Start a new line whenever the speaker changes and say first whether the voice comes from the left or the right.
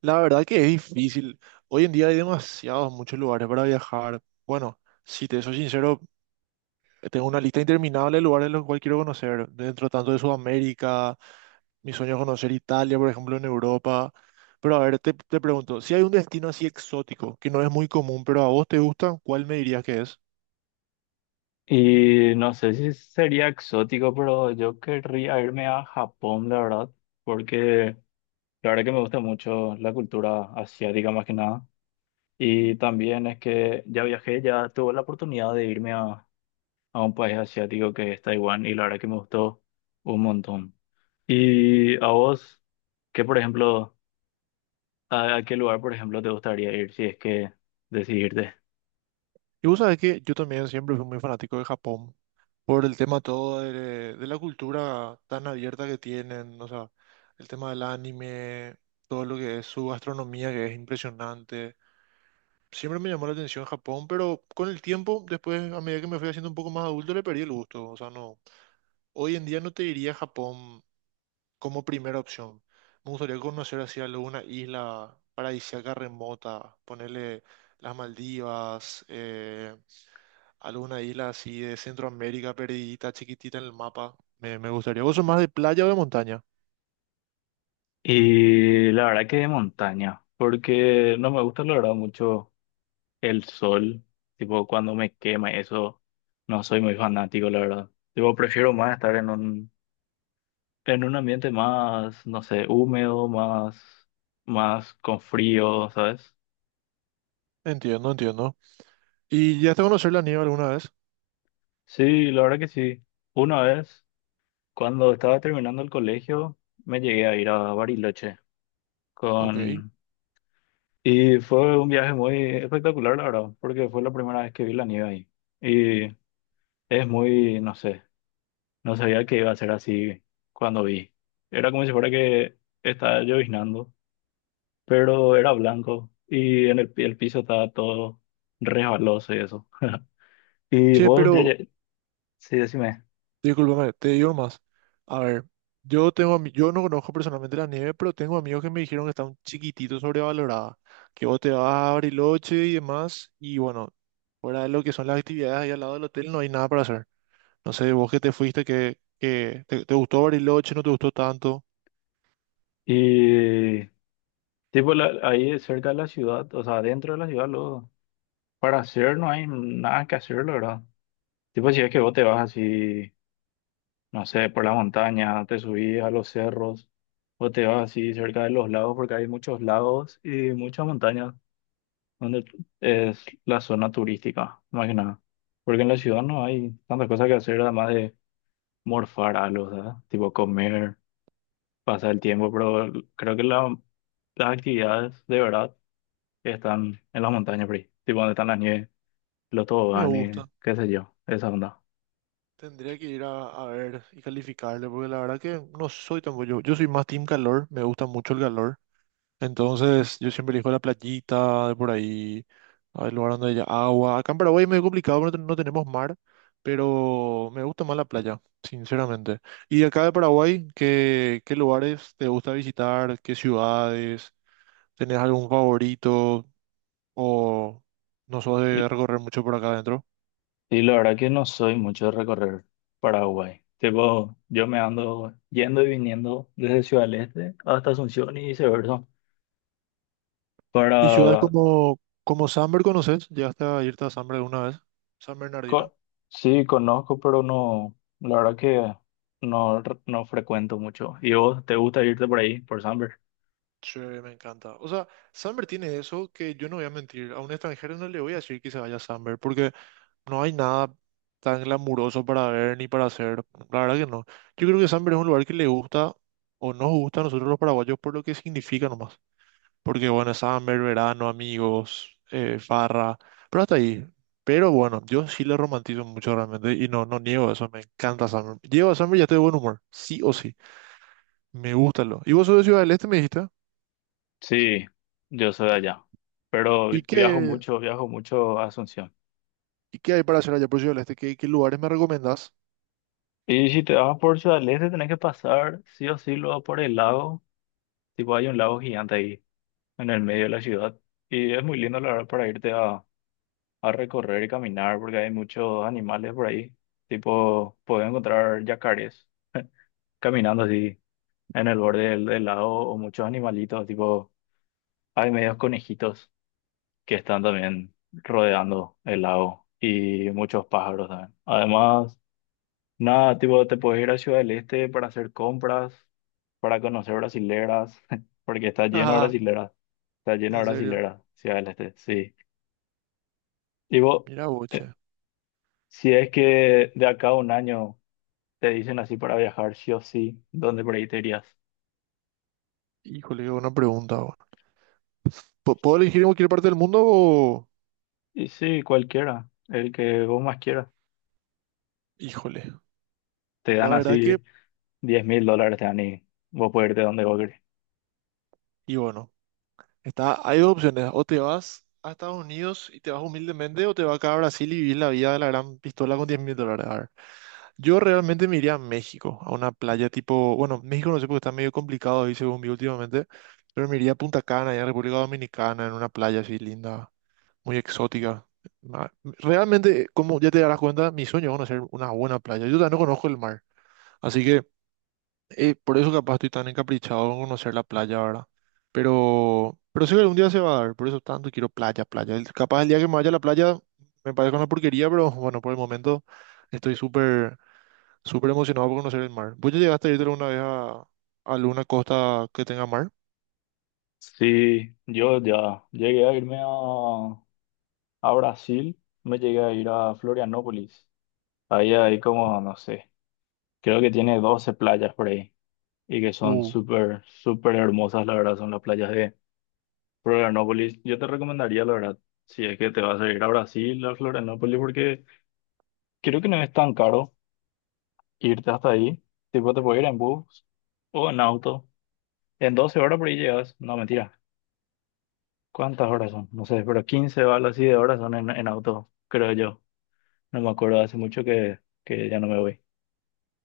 right: La verdad que es difícil. Hoy en día hay demasiados, muchos lugares para viajar. Bueno, si te soy sincero, tengo una lista interminable de lugares los cuales quiero conocer. Dentro tanto de Sudamérica, mi sueño es conocer Italia, por ejemplo, en Europa. Pero a ver, te pregunto, si hay un destino así exótico, que no es muy común, pero a vos te gusta, ¿cuál me dirías que es?
left: Y no sé si sería exótico, pero yo querría irme a Japón, la verdad, porque la verdad que me gusta mucho la cultura asiática más que nada. Y también es que ya viajé, ya tuve la oportunidad de irme a un país asiático que es Taiwán y la verdad que me gustó un montón. ¿Y a vos, qué por ejemplo, a qué lugar por ejemplo te gustaría ir si es que decidirte?
right: Y vos sabés que yo también siempre fui muy fanático de Japón por el tema todo de la cultura tan abierta que tienen, o sea, el tema del anime, todo lo que es su gastronomía que es impresionante. Siempre me llamó la atención Japón, pero con el tiempo, después, a medida que me fui haciendo un poco más adulto, le perdí el gusto. O sea, no, hoy en día no te diría Japón como primera opción. Me gustaría conocer así alguna isla paradisíaca remota, ponerle las Maldivas, alguna isla así de Centroamérica perdidita, chiquitita en el mapa. Me gustaría. ¿Vos sos más de playa o de montaña?
left: Y la verdad que de montaña, porque no me gusta, la verdad, mucho el sol, tipo cuando me quema, eso no soy muy fanático, la verdad. Tipo, prefiero más estar en un ambiente más, no sé, húmedo, más, más con frío, ¿sabes?
right: Entiendo, entiendo. ¿Y ya te conocer la nieve alguna vez?
left: Sí, la verdad que sí. Una vez, cuando estaba terminando el colegio, me llegué a ir a Bariloche
right: Ok.
left: con... Y fue un viaje muy espectacular, la verdad, porque fue la primera vez que vi la nieve ahí. Y es muy, no sé. No sabía que iba a ser así cuando vi. Era como si fuera que estaba lloviznando, pero era blanco y el piso estaba todo resbaloso y eso. Y
right: Che,
left: vos,
right: pero
left: sí, decime.
right: discúlpame, te digo más. A ver, yo tengo, yo no conozco personalmente la nieve, pero tengo amigos que me dijeron que está un chiquitito sobrevalorada, que vos te vas a Bariloche y demás, y bueno, fuera de lo que son las actividades ahí al lado del hotel, no hay nada para hacer. No sé, vos que te fuiste, que te gustó Bariloche, no te gustó tanto.
left: Y ahí cerca de la ciudad, o sea, dentro de la ciudad, luego, para hacer no hay nada que hacer, la verdad. Tipo si es que vos te vas así, no sé, por la montaña, te subís a los cerros, o te vas así cerca de los lagos, porque hay muchos lagos y muchas montañas donde es la zona turística, más que nada. Porque en la ciudad no hay tantas cosas que hacer, además de morfar algo, ¿sabes? Tipo comer, pasar el tiempo, pero creo que las actividades de verdad están en las montañas, por ahí. Tipo donde están las nieves, los
right: Me
left: toboganes,
right: gusta.
left: qué sé yo, esa onda.
right: Tendría que ir a ver y calificarle, porque la verdad que no soy tan bueno, yo. Yo soy más team calor, me gusta mucho el calor. Entonces, yo siempre elijo la playita de por ahí. Ah, el lugar donde haya agua. Acá en Paraguay es medio complicado porque no tenemos mar, pero me gusta más la playa, sinceramente. ¿Y acá de Paraguay, qué lugares te gusta visitar? ¿Qué ciudades? ¿Tenés algún favorito? ¿O no sos de
left: Y,
right: recorrer mucho por acá adentro?
left: y la verdad que no soy mucho de recorrer Paraguay. Tipo, yo me ando yendo y viniendo desde Ciudad del Este hasta Asunción y viceversa
right: ¿Y ciudades
left: para...
right: como Samber conoces? ¿Llegaste a irte a Samber alguna vez? San Bernardino.
left: Co- sí, conozco, pero no, la verdad que no, no frecuento mucho. ¿Y vos te gusta irte por ahí, por Samber?
right: Sí, me encanta. O sea, Samber tiene eso que yo no voy a mentir. A un extranjero no le voy a decir que se vaya a Samber, porque no hay nada tan glamuroso para ver ni para hacer. La verdad que no. Yo creo que Samber es un lugar que le gusta o nos gusta a nosotros los paraguayos por lo que significa nomás. Porque bueno, Samber, verano, amigos, farra, pero hasta ahí. Pero bueno, yo sí le romantizo mucho realmente y no, no niego eso, me encanta Samber. Llego a Samber y ya estoy de buen humor, sí o sí, me gusta lo. Y vos sos de Ciudad del Este, me dijiste,
left: Sí, yo soy de allá, pero
right: ¿y qué,
left: viajo mucho a Asunción.
right: y qué hay para hacer allá por Ciudad del Este? ¿Qué lugares me recomendás?
left: Y si te vas por Ciudad del Este, tenés que pasar sí o sí luego por el lago, tipo hay un lago gigante ahí en el medio de la ciudad. Y es muy lindo, la verdad, para irte a recorrer y caminar, porque hay muchos animales por ahí, tipo, puedes encontrar yacarés caminando así en el borde del lago, o muchos animalitos, tipo, hay medios conejitos que están también rodeando el lago y muchos pájaros también. Además, nada, tipo, te puedes ir a Ciudad del Este para hacer compras, para conocer brasileras, porque está lleno de
right: Ajá,
left: brasileras, está lleno de
right: en serio.
left: brasileras, Ciudad del Este, sí. Tipo,
right: Mira,
left: eh,
right: boche.
left: si es que de acá a un año te dicen así para viajar, sí o sí, ¿dónde por ahí te irías?
right: Híjole, qué buena pregunta. Puedo elegir en cualquier parte del mundo o...?
left: Y sí, cualquiera, el que vos más quieras.
right: Híjole,
left: Te dan
right: la verdad que...
left: así $10,000, Dani. Vos podés irte donde vos querés.
right: Y bueno, está, hay dos opciones. O te vas a Estados Unidos y te vas humildemente o te vas acá a Brasil y vivir la vida de la gran pistola con $10.000. A ver, yo realmente me iría a México, a una playa tipo... Bueno, México no sé porque está medio complicado ahí según vi últimamente, pero me iría a Punta Cana, allá en República Dominicana, en una playa así linda, muy exótica. Realmente, como ya te darás cuenta, mi sueño es conocer una buena playa. Yo todavía no conozco el mar, así que... por eso capaz estoy tan encaprichado con conocer la playa, ¿verdad? Pero sé que algún día se va a dar, por eso tanto quiero playa, playa. Capaz el día que me vaya a la playa me parezca una porquería, pero bueno, por el momento estoy súper, súper emocionado por conocer el mar. ¿Vos ya llegaste a irte alguna vez a alguna costa que tenga mar?
left: Sí, yo ya llegué a irme a Brasil, me llegué a ir a Florianópolis. Ahí hay como, no sé, creo que tiene 12 playas por ahí y que son
right: Uh,
left: súper, súper hermosas, la verdad, son las playas de Florianópolis. Yo te recomendaría, la verdad, si es que te vas a ir a Brasil, a Florianópolis, porque creo que no es tan caro irte hasta ahí. Tipo, te puedes ir en bus o en auto. En 12 horas por ahí llegas. No, mentira. ¿Cuántas horas son? No sé, pero 15 o algo así de horas son en auto, creo yo. No me acuerdo, hace mucho que ya no me voy.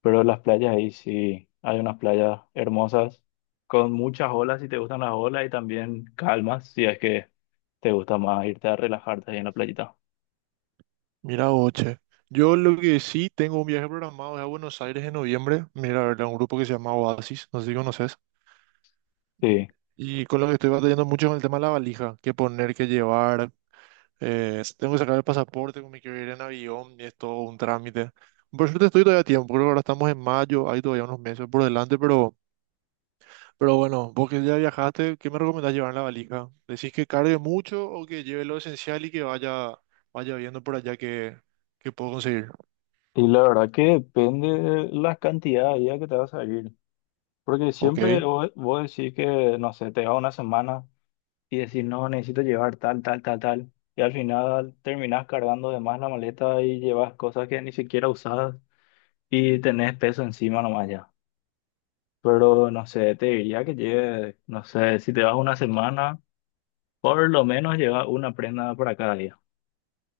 left: Pero las playas ahí sí, hay unas playas hermosas, con muchas olas si te gustan las olas y también calmas si es que te gusta más irte a relajarte ahí en la playita.
right: mira, oche. Yo lo que sí tengo un viaje programado es a Buenos Aires en noviembre. Mira, a ver, a un grupo que se llama Oasis, no sé si conoces.
left: Sí,
right: Y con lo que estoy batallando mucho es con el tema de la valija, qué poner, qué llevar. Tengo que sacar el pasaporte, me quiero ir en avión y es todo un trámite. Por suerte estoy todavía a tiempo, creo que ahora estamos en mayo, hay todavía unos meses por delante, pero bueno, vos que ya viajaste, ¿qué me recomendás llevar en la valija? ¿Decís que cargue mucho o que lleve lo esencial y que vaya viendo por allá que puedo conseguir?
left: y la verdad que depende de la cantidad de días que te vas a ir. Porque
right: Ok,
left: siempre vos decís que, no sé, te vas una semana. Y decir, no, necesito llevar tal, tal, tal, tal. Y al final terminás cargando de más la maleta y llevas cosas que ni siquiera usabas y tenés peso encima nomás ya. Pero no sé, te diría que lleves, no sé, si te vas una semana, por lo menos lleva una prenda para cada día.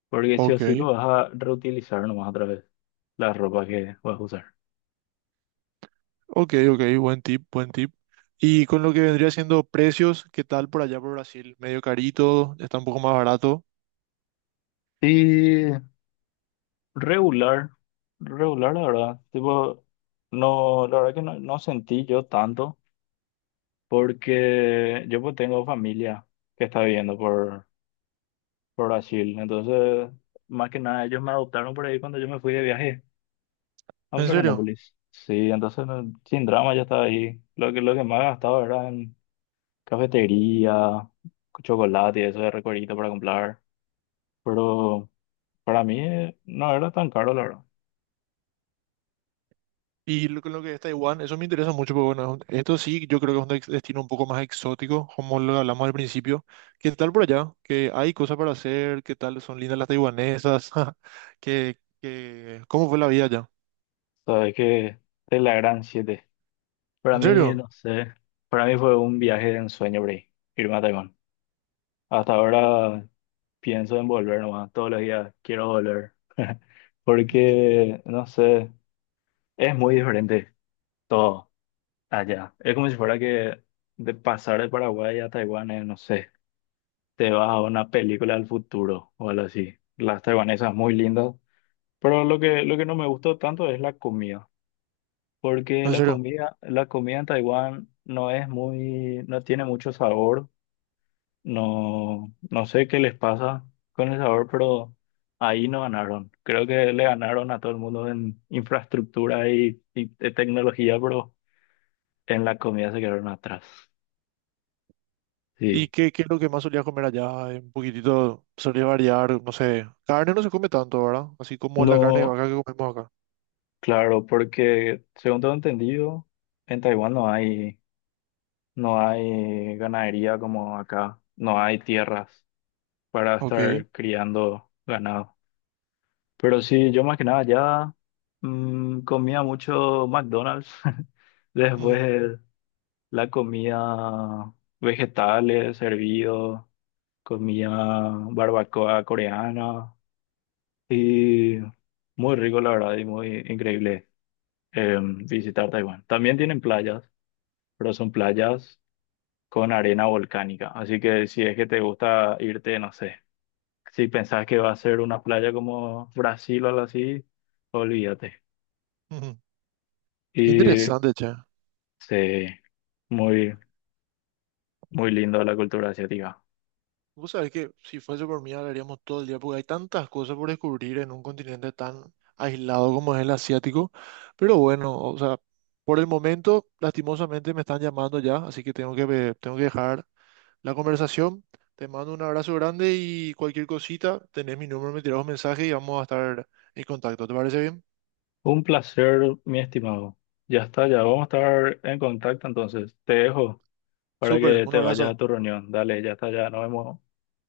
left: Porque sí o
right: ok,
left: sí que vas a reutilizar nomás otra vez la ropa que vas a usar.
right: ok, buen tip, buen tip. Y con lo que vendría siendo precios, ¿qué tal por allá por Brasil? ¿Medio carito? ¿Está un poco más barato?
left: Y regular, regular la verdad, tipo, no, la verdad que no, no sentí yo tanto. Porque yo pues tengo familia que está viviendo por Brasil, entonces más que nada ellos me adoptaron por ahí cuando yo me fui de viaje a
right: ¿En serio?
left: Florianópolis. Sí, entonces no, sin drama ya estaba ahí. Lo que más gastaba era en cafetería, chocolate y eso de recorrido para comprar. Pero para mí, no era tan caro, la verdad.
right: Y lo, con lo que es Taiwán, eso me interesa mucho, porque bueno, esto sí, yo creo que es un destino un poco más exótico, como lo hablamos al principio. ¿Qué tal por allá? ¿Qué hay cosas para hacer? ¿Qué tal son lindas las taiwanesas? Cómo fue la vida allá?
left: Sabes que de la gran siete. Para
right: ¿En
left: mí,
right: serio?
left: no sé, para mí fue un viaje de ensueño por ahí, irme a Taiwán. Hasta ahora pienso en volver nomás, todos los días quiero volver,
right: Ujú.
left: porque, no sé, es muy diferente todo allá. Es como si fuera que de pasar de Paraguay a Taiwán, es, no sé, te vas a una película del futuro o algo así. Las taiwanesas muy lindas, pero lo que no me gustó tanto es la comida, porque
right: ¿En
left: la
right: serio?
left: comida, la comida en Taiwán no es muy, no tiene mucho sabor. No, no sé qué les pasa con el sabor, pero ahí no ganaron. Creo que le ganaron a todo el mundo en infraestructura y tecnología, pero en la comida se quedaron atrás.
right: ¿Y
left: Sí.
right: qué, qué es lo que más solía comer allá? Un poquitito solía variar, no sé. Carne no se come tanto, ¿verdad? Así como la carne de
left: No,
right: vaca que comemos acá.
left: claro, porque según tengo entendido, en Taiwán no hay, no hay ganadería como acá. No hay tierras para
right: Ok.
left: estar criando ganado. Pero sí, yo más que nada ya comía mucho McDonald's.
right: Ujú,
left: Después la comida, vegetales, servido, comía barbacoa coreana y muy rico la verdad y muy increíble, visitar Taiwán. También tienen playas, pero son playas con arena volcánica. Así que si es que te gusta irte, no sé, si pensás que va a ser una playa como Brasil o algo así, olvídate.
right: ujú. Qué
left: Y
right: interesante, che.
left: sí, muy, muy lindo la cultura asiática.
right: Vos sabés que si fuese por mí hablaríamos todo el día, porque hay tantas cosas por descubrir en un continente tan aislado como es el asiático. Pero bueno, o sea, por el momento, lastimosamente me están llamando ya, así que tengo que, tengo que dejar la conversación. Te mando un abrazo grande y cualquier cosita, tenés mi número, me tirás un mensaje y vamos a estar en contacto. ¿Te parece bien?
left: Un placer, mi estimado. Ya está, ya vamos a estar en contacto entonces. Te dejo para
right: Súper,
left: que
right: un
left: te vayas
right: abrazo.
left: a tu reunión. Dale, ya está, ya nos vemos.